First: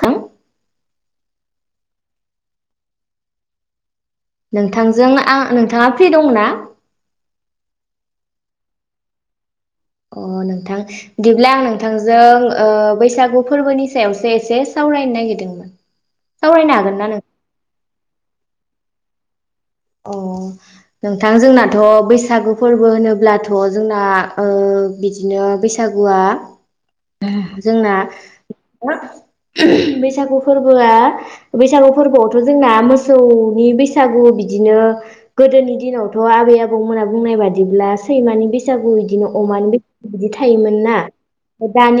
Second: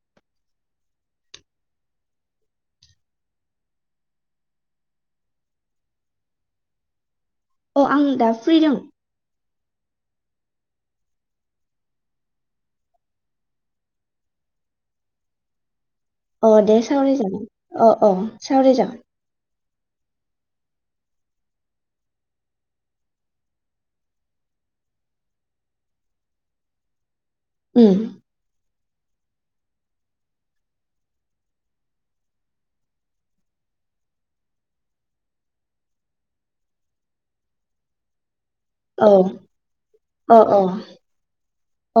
खां नोंथांजों आं नोंथाङा फ्रि दङ ना अ आं दा फ्रि दों अ नोंथां दिब्ला आं नोंथांजों ओ बैसागु फोरबोनि सायावसो एसे सावरायनो नागिरदोंमोन अ सावरायनो दे हागोन ना सावराय नों जागोन अ अ सावराय जा [unintelligible] अ नोंथां जोंनाथ' बैसागु फोरबो होनोब्लाथ' जोंना ओ बिदिनो बैसागुआ ओ जोंना उम [unintelligible] बैसागु फोरबोआ बैसागु फोरबोआवथ' जोंना मोसौनि बैसागु बिदि बिदिनो गोदोनि दिनावथ' आबै आबौमोना बुंनाय बादिब्ला सैमानि बैसागु बैसागु औ बिदिनो अमानि [unintelligible] बिदि अ अ थायोमोन ना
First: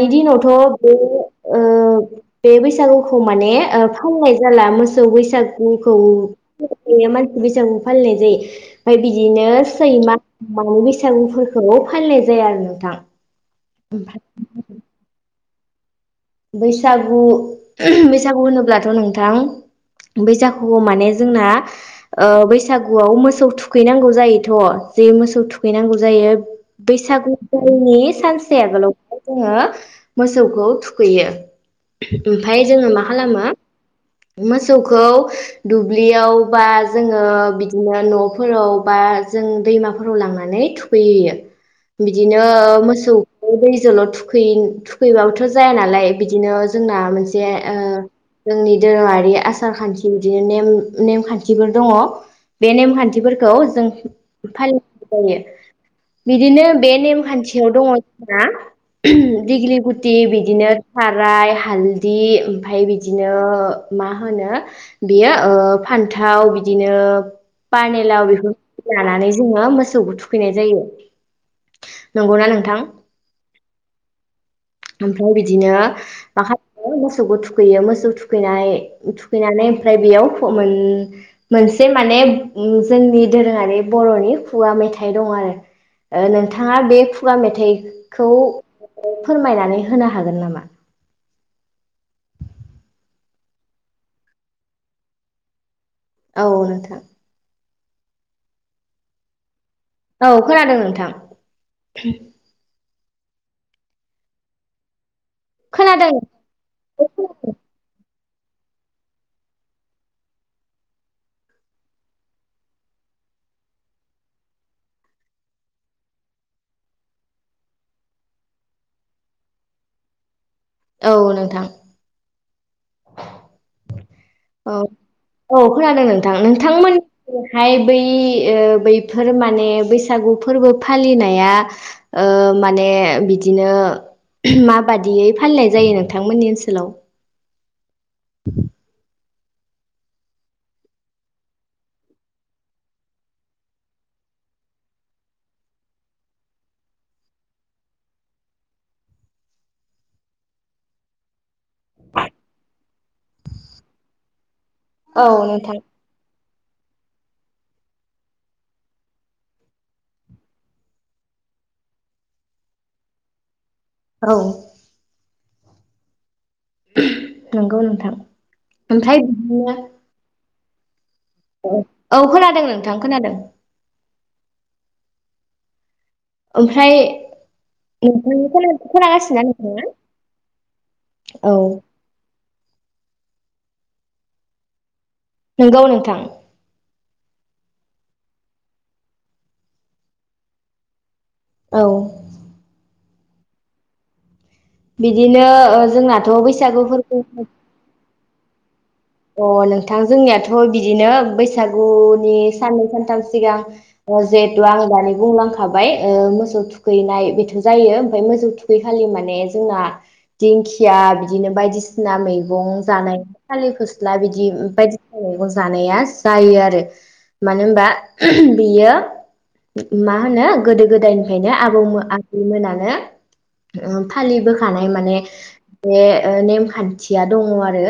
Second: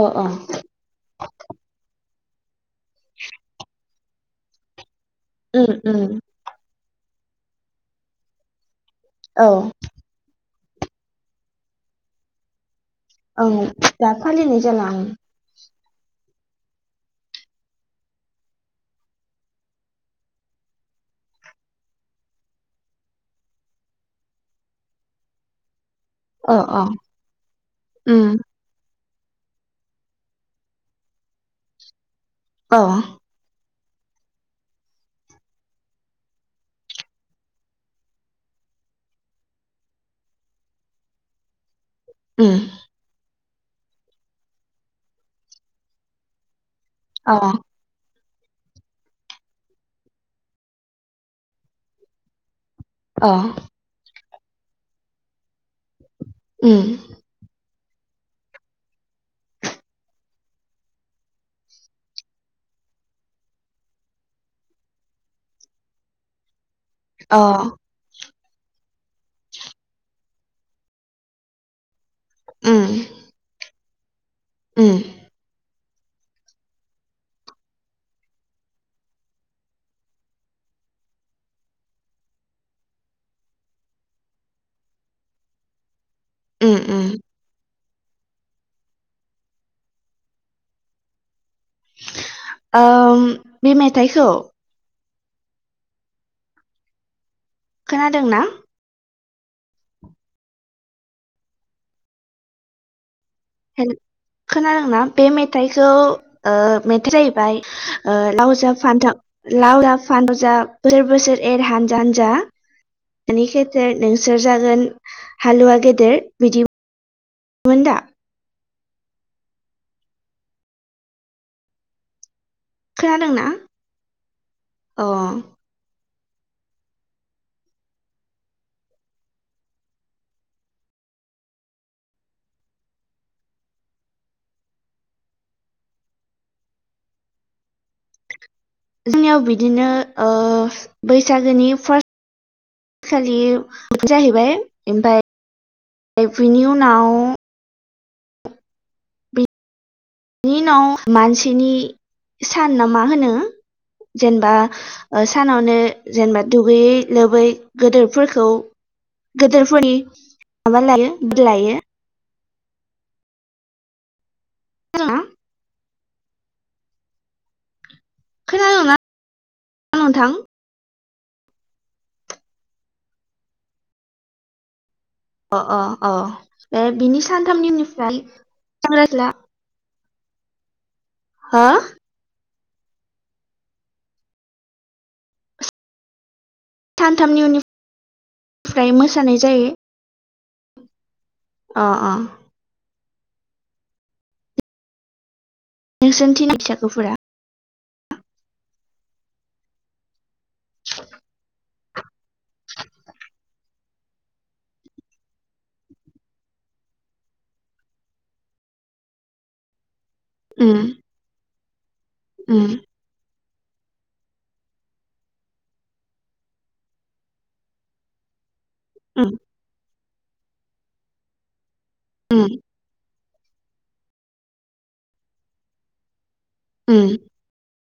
अ अ दिनावथ' बे ओ बे बैसा बैसागुखौ माने [unintelligible] जाला मोसौ सौ उम बैसागुखौ उम [unintelligible] बैसागु फालिनाय जायो ओमफाय बिदिनो औ सैमा [unintelligible] बैसागुफोरखौ फालिनाय जाया आरो नोंथां औ दा फालिनाय जाला आं बैसागु बैसागु होनोब्लाथ नोंथां बैसागुखौ माने जोंना ओ बैसागुआव मोसौ थुखैनांगौ जायोथ' जे मोसौ थुखैनांगौ जायो अ अ बैसागुनि उम सानसे आगोलाव जोङो मोसौखौ थु खैयो ओमफाय अ जोङो मा खालामो मोसौखौ दुब्लियाव बा जोङो बिदिनो नफोराव बा जों दैमाफोराव लांनानै थुखैहैयो‌ बिदिनो उम मोसौ दैजोल थुखै-थुखैबाबोथ जो जाया नालाय बिदिनो जो जोंना अ मोनसे ओ जोंनि दोरोङारि आसार खान्थि बिदिनो नेम-नेमखान्थिफोर दङ बे अ नेमखान्थिफोरखौ जों फालिनाय जायो बिदिनो उम बे नेमखान्थियाव दङ हा [unintelligible] दिगलि गुथि बिदि बिदिनो थाराय हालदि ओमफ्राय बिदिनो मा होनो बियो ओ फान्थाव बि बिदिनो अ पानेलाव बेफो लानानै जोङो मोसौखौ थुखैनाय जायो नंगौना नोंथां उम उम ओमफ्राय बिदिनो मा खालामो मोसौखौ थुखैयो मोसौ थुखैनाय थुखैनानै ओमफ्राय बेयाव मोन मोनसे माने जोंनि दोरोङारि बरनि खुगा मेथाइ दं आरो ओ उम नोंथाङा बे उम खुगा मेथाइ खौ फोरमायनानै हो होनो हागोन नामा ओ बे मेथाइखौ औ नोंथां खोनादों ना औ खोनादों नोंथां हेल खोनादों ना बे मेथाइखौ खोनादों ओ मेथाइया जाहैबाय ओ लाव जा फानथाव लाव जा फानथाव जा बोसोर बोसोर एर हानजा हानजा बिमानि खेथेर नोंसोर जागोन हालुआ गेदेर बिदिमोन दा औ नोंथां खोनादोंना औ अ औ खानादों नों थां नोंथांमोननिहाय बै बैफोर माने बैसागु फोरबो फालिनाया ओ माने बिदिनो [unintelligible] माबादियै फालिनाय जायो नोंथांमोननि ओनसोलाव [inaudible] जोंनियाव बिदिनो ओ बैसागोनि फार्स्ट खालि जाहैबाय ओमफाय बिनि उनाव बिनि उनाव मानसिनि सान ना मा होनो जेनबा ओ औ नोंथां सानावनो जेनेबा दुगैयै लोबै गोदोरफोरखौ गोदोरफोरनि माबा लायो [unintelligible] लायो औ [unintelligible] नंगौ नोंथां खोनादोंना ओमफ्राय बिदिनो नोंथां औ खोनादों नोंथां खोनादों अ अ अ ओ ओमफ्राय बिनि सानथामनि उननिफ्राय नोंथां [inaudible] खोनागासिनोना नोंथाङा? औ हा नंगौ नोंथां सानथामनि उननि फ्राय मोसानाय जायो औ अ अ बिदिनो ओ जोंनाथ नोंसोरनिथिं बैसागोफोरा बैसागुफोरबो अ नोंथां जोंनियाथ बिदिनो बैसागुनि साननै सानथाम सिगां ओ जिहेथु आं दानि बुंलांखाबाय मोसौ थुखैनाय बेथ जायो ओमफ्राय मोसौ थुखैखालि माने जोंना उम दिंखिया बिदिनो बायदि बिना उम मैगं जानाय आलि खुस ला बिदि बायदिसिना मैगं जानाया जायो आरो मानो होमबा बियो उम मा होनो गोदो गोदायनिफ्रायनो आ आबौमोन उम आबैमोनानो ओम फालिबोखानाय माने बे ओ उम नेमखान्थिया दङ आरो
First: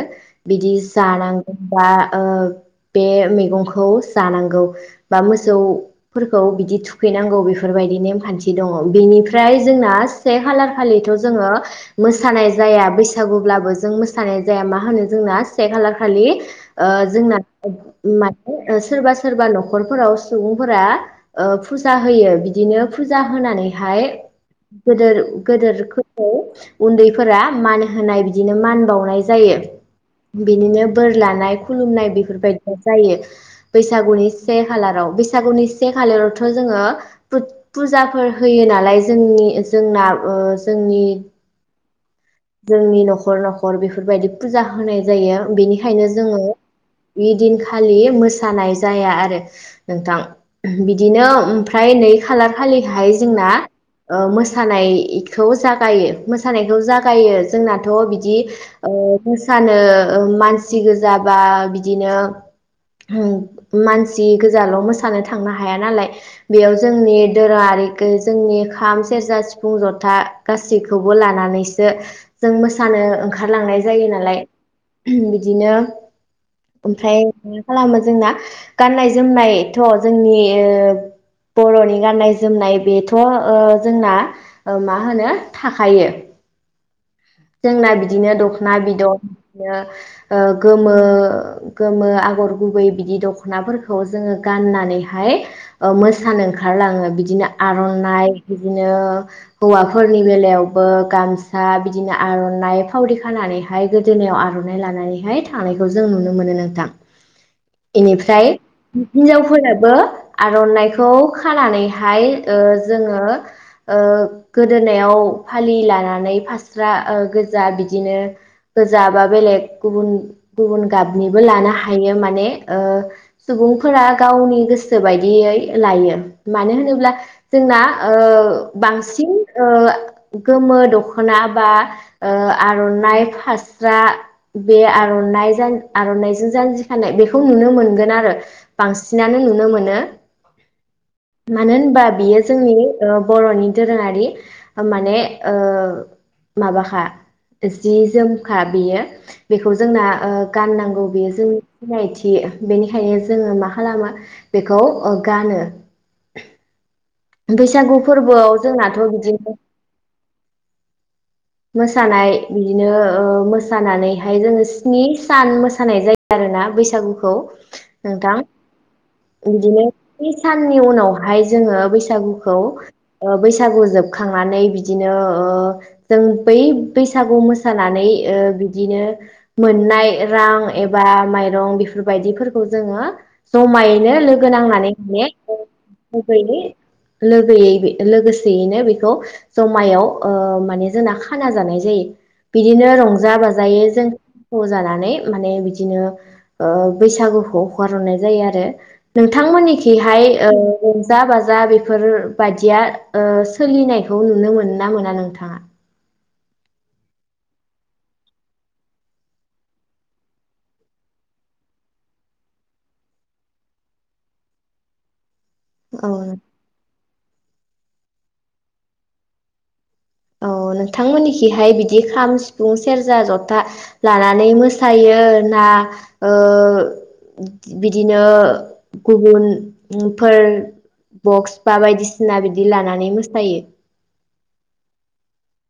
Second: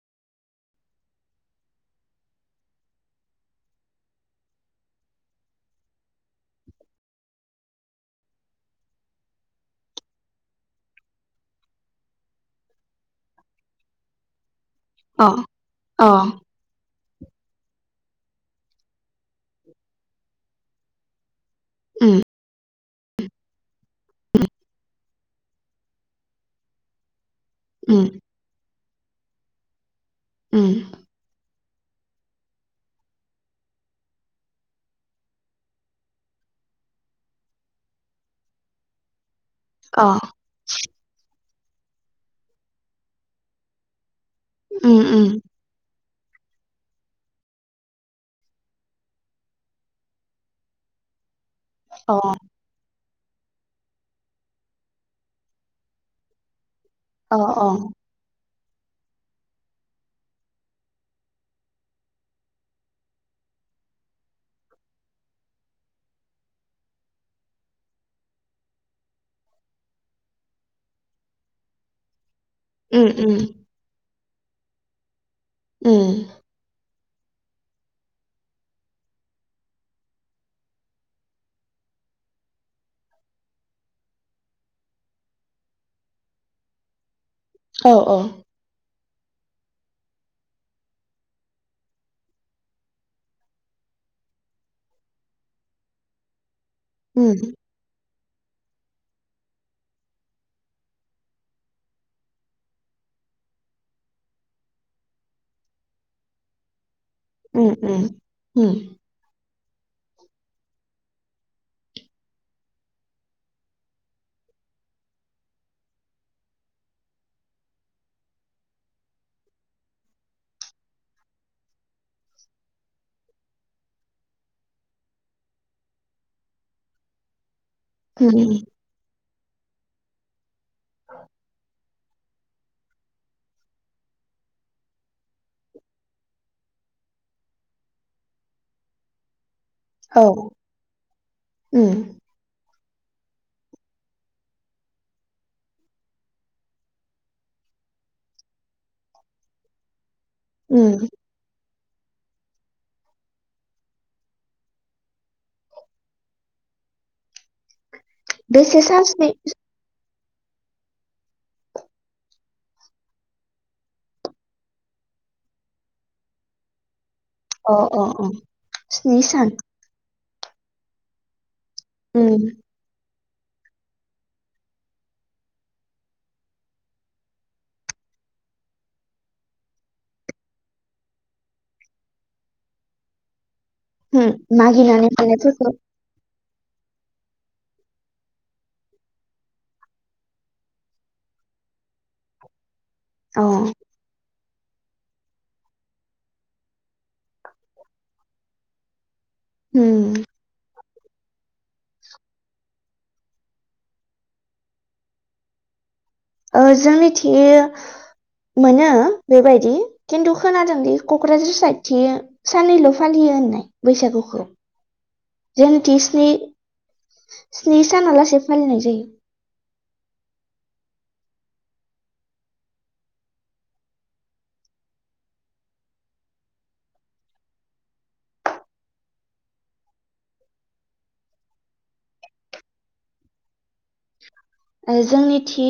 बिदि जानांगौ बा ओ बे मैगंखौ जानांगौ बा मोसौ फोरखौ बिदि थुखैनांगौ बेफोरबायदि नेमखान्थि दङ बेनिफ्राय जोंना से खालार खालिथ जोङो मोसानाय जाया बैसागुब्लाबो जों मोसानाय जाया मा होनो अ जोंना अ खालारखालि ओ ओ जोंना [unintelligible] माने ओ सोरबा सोरबा नखरफोराव सुबुंफोरा ओ फुजा उम होयो बिदिनो फुजा होनानै फाय गोदोर गोदोर [unintelligible] उन्दै फोरा मान उम होनाय बिदिनो मान बाव नाय जायो उम बिनिनो बोर लानाय खुलुमनाय बेफोरबायदिया जायो बैसागुनि से खालाराव बैसागुनि से खालारावथ' जोङो फु-फुजाफोर होयो नालाय जोंनि जोंना अ ओ जोंनि जोंनि न'खर न'खर बेफोरबायदि फुजा उम होनाय उम जायो बेनिखायनो जोङो ऐदिनखालि मोसानाय जाया आरो नोंथां बिदिनो [unintelligible] फ्राय नै अ खालार खालिहाय जोंना ओ मोसानायखौ जागायो मोसानाय खौ जागायो अ जोंनाथ' बिदि अ मोसानो ओ मानसि गोजा बा बिदिनो [unintelligible] मानसि गोजाल मोसानो थांनो हाया नालाय बेयाव जोंनि दोरोङारि जोंनि खाम सेरजा सिफुं जथा गासैखौबो लानानैसो जों मोसानो उम उम ओंखारलांनाय जायो नालाय [unintelligible] बिदिनो उम ओमफ्राय मा खालामो जोंना गाननाय जोमनायथ' जोंनि बर'नि गाननाय जोमनाय बेथ' ओ जोंना मा होनो थाखायो औ जोंना औ बिदिनो दखना बिदन ओ गोमो गोमो आगर गुबै बिदि दखनाफोरखौ जोङो गाननानैहाय ओ मोसानो ओंखार ओंखारलाङो उम बिदिनो आरनाइ बिदिनो हौवाफोरनि बेलायावबो गामसा बिदि बिदिनो आरनाइ फावरि खानानैहाय गोदोनायाव आरनाइ लानानैहाय थांनायखौ जों नुनो मोनो नोंथां उम एनिफ्राय उम हिनजावफोर [unintelligible] ओ आरनाइखौ खानानैहाय ओ जोङो ओ गोदोनायाव फालि लानानै फास्रा रा ओ गोजा बिदिनो गोजा बा बेलेग गुबुन गुबुन गाबनिबो लानो हायो माने ओ सुबुंफोरा गावनि गोसो बायदियै लायो मानो होनोब्ला जोंना ओ उम बांसिन ओ गोमो दखना बा ओ आरनाइ फास्रा बे आरनाइ आरनाइजों जानजि खानाय बेखौ नुनो मोनगोन आरो बांसिनानो नुनो मोन [unintelligible] मानो औ उम होनबा बियो जोंनि औ बर'नि दोरोङारि माने ओ माबाखा जि जोमखा बेयो बेखौ जोंना ओ गाननांगौ उम बेयो जों सिनायथि बेनिखायनो जोङो मा खालामो बेखौ ओ गानो बैसागु फोरबोआव बेसे जोंनाथ सान स्नि बिदिनो मोसानाय बिदिनो ओ मोसानानैहाय जोङो स्नि सान मोसानाय जायो आरोना बैसागुखौ औ अ अ अ नोंथां स्नि सान बिदिनो बै साननि उनावहाय जोङो उम बैसागुखौ ओ बैसागु जोबखांनानै बिदिनो ओ जों बै बैसागु मोसानानै ओ बिदिनो मोननाय रां एबा माइरं बेफोरबायदिखौ जोङो जमायैनो उम लोगो नांनानै मागिनानै माने मोननायफोरखौ बेबायदि लोगोयै बे लोगोसेयैनो बेखौ जमायाव ओ माने जोंना खाना जानाय जायो बि बिदिनो रंजा अ बाजायै जों फ जानानै माने बिदिनो ओ बैसागुखौ हगारहरननाय जायो आरो उम नोंथांमोननिखिहाय रंजा बाजा बे बेफोर बादिया ओ सोलिनायखौ नुनो मोनो ना मोना नोंथाङा ओ जोंनिथि मोनो बेबायदि खिन्थु खोनादोंदि कक्राझार साइद थि साननैल फालियो होननाय बैसागुखौ औ जोंनिथिस्नि स्नि सानालासे फालिनाय जायो औ नोंथांमोननिखिहाय बिदि खाम सिफुं सेरजा जथा लानानै मोसायो ना ओ बिदिनो गुबुनफोर बक्स बा बायदिसिना बिदि लानानै मोसायो जोंनि थि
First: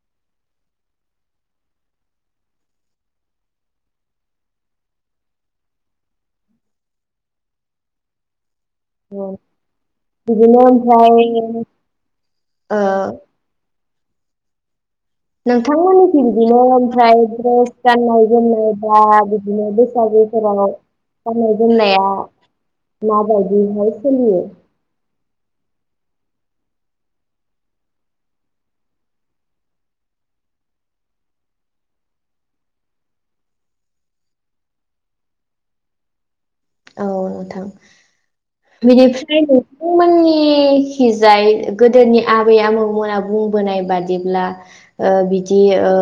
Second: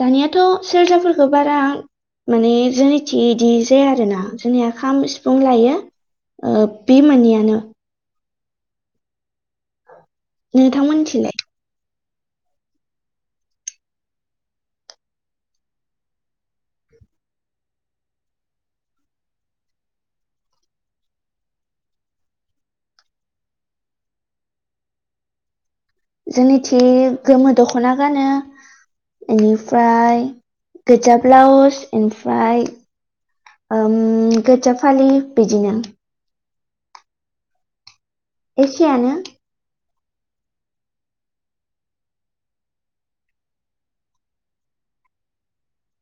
दानियाथ सेरजाफोरखो बारा माने जोंनि थि इदि जाया आरोना जोंनिया खाम सिफुं लायो ओ बे मोननैयानो औ बिदिनो ओमफ्राय नोंथांमोननिथिलाय ओ नोंथांमोननिखि बिदिनो ओमफ्राय द्रेस गाननाय जोमनाय बा बिदिनो बैसागुफोराव गाननाय जोमनाया माबायदिहाय सोलियो जोंनिथि गोमो दखना गानो इनिफाय गोजा ब्लाउस इमफाय ओम गोजा फालि बिदिनो औ नोंथां एखेयानो बिनिफ्रायनो मोननिखिजाय गोदोनि आबै आबौमोना बुंबोनाय बादिब्ला ओ बिदि ओ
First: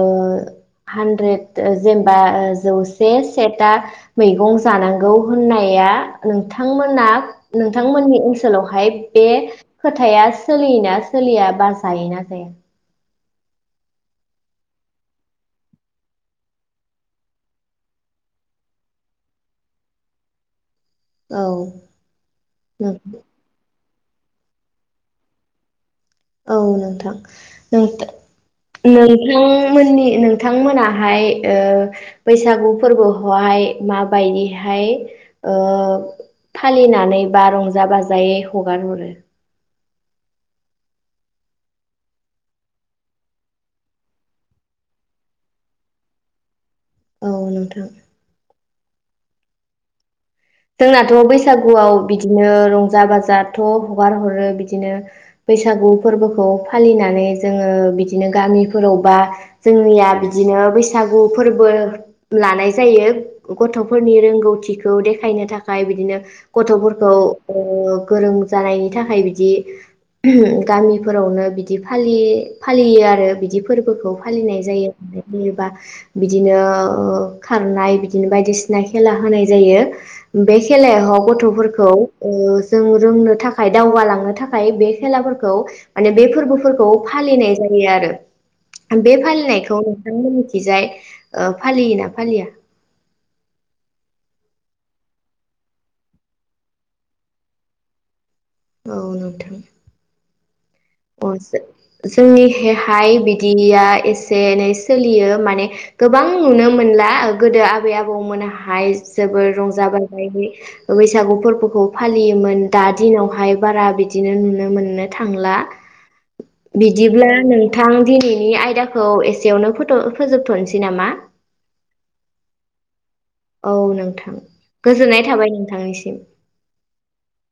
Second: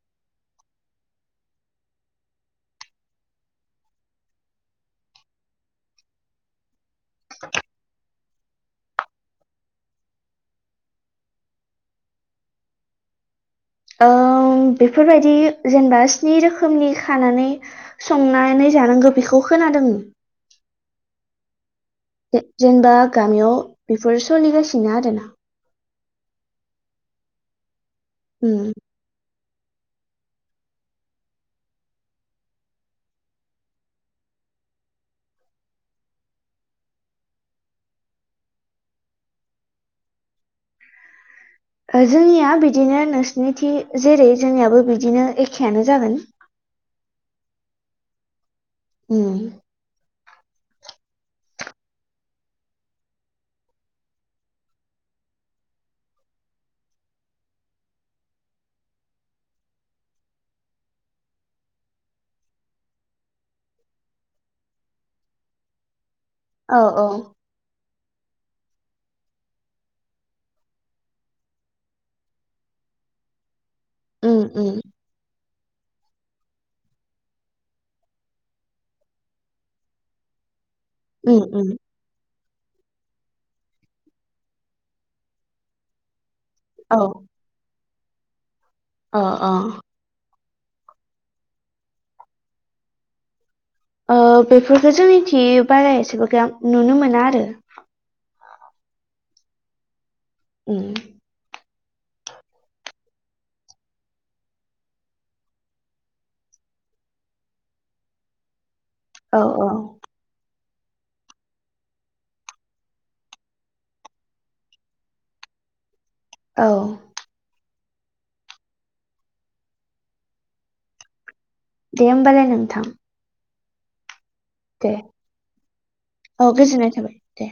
हानद्रेद जेनबा जौसे सेथा मैगं जानांगौ होननाया नोंथांमोना नोंथांमोननि ओनसोलावहाय बे खोथाया सोलियोना सोलिया बा जायोना जाया ओ बेफोरबायदि जेनेबा स्नि रोखोमनि खानानै संनानै जानांगो बेखौ खोनादों औ नों जेनबा गामियाव बेफोर सोलिगासिनो आरोना औ नोंथां उम [unintelligible] नों नोंथांमोननि नोंथांमोनाहाय ओ बैसागु फोरबोखौहाय माबायदिहाय ओ फालिनानै बा रंजा बाजायै हगारहरो हो जोंनिया बिदिनो नोंसिनिथि जेरै जोंनियाबो बिदिनो एखेआनो जागोन औ नोंथां उम जोंनाथ बैसागुआव बिदिनो रंजा बाजाथ हगार हरो बिदिनो बैसागु फोरबोखौ फालिनानै जोङो बिदिनो गामिफोरावबा जोंनिया बिदिनो बैसागु फोरबो लानाय जायो गथफोरनि रोंगौथिखौ दे खायनो थाखाय बिदिनो औ औ गथफोरखौ ओ गोरों जानायनि थाखाय बिदि गामिफोरावनो बिदि फालि फालियो आरो बिदि फोरबोखौ उम फालिनाय उम जायो बियोबा बिदिनो खारनाय बिदिनो बायदिसिना खेला होनाय जायो बे खेलायाव उम उम गथ'फोरखौ ओ जों रोंनो थाखाय थाखाय दावगालांनो थाखाय बे खेलाफोरखौ माने बे फोरबो फोरखौ औ फालिनाय जायो आरो [inaudible] बे अ अ फालिनायखौ नोंथां मोननिथिं बिजाय ओ फालियो ना फालिया बेफोरखो जोंनिथि बाराऐसेगोबां आं नुनो मोना आरो औ नुथों उम अ सो जोंनिहहाय बिदिया एसे एनै सोलियो माने गोबां नुनो मोनला गोदो आबै आबौमोनहाय औ जोबोर औ रंजा [unintelligible] बैसागु फोरबोखौ फालियोमोन दा दिनावहाय बारा बिदिनो नुनो मोननो थांला औ बिदिब्ला नों नोंथां दिनैनि आयदाखौ एसेयावनो फोथ फोजोबथ'नोसै नामा दे होमबालाय नोंथां औ नोंथां दे गोजोननाय थाबाय नोंथांनिसिम औ गोजोननाय थाबाय दे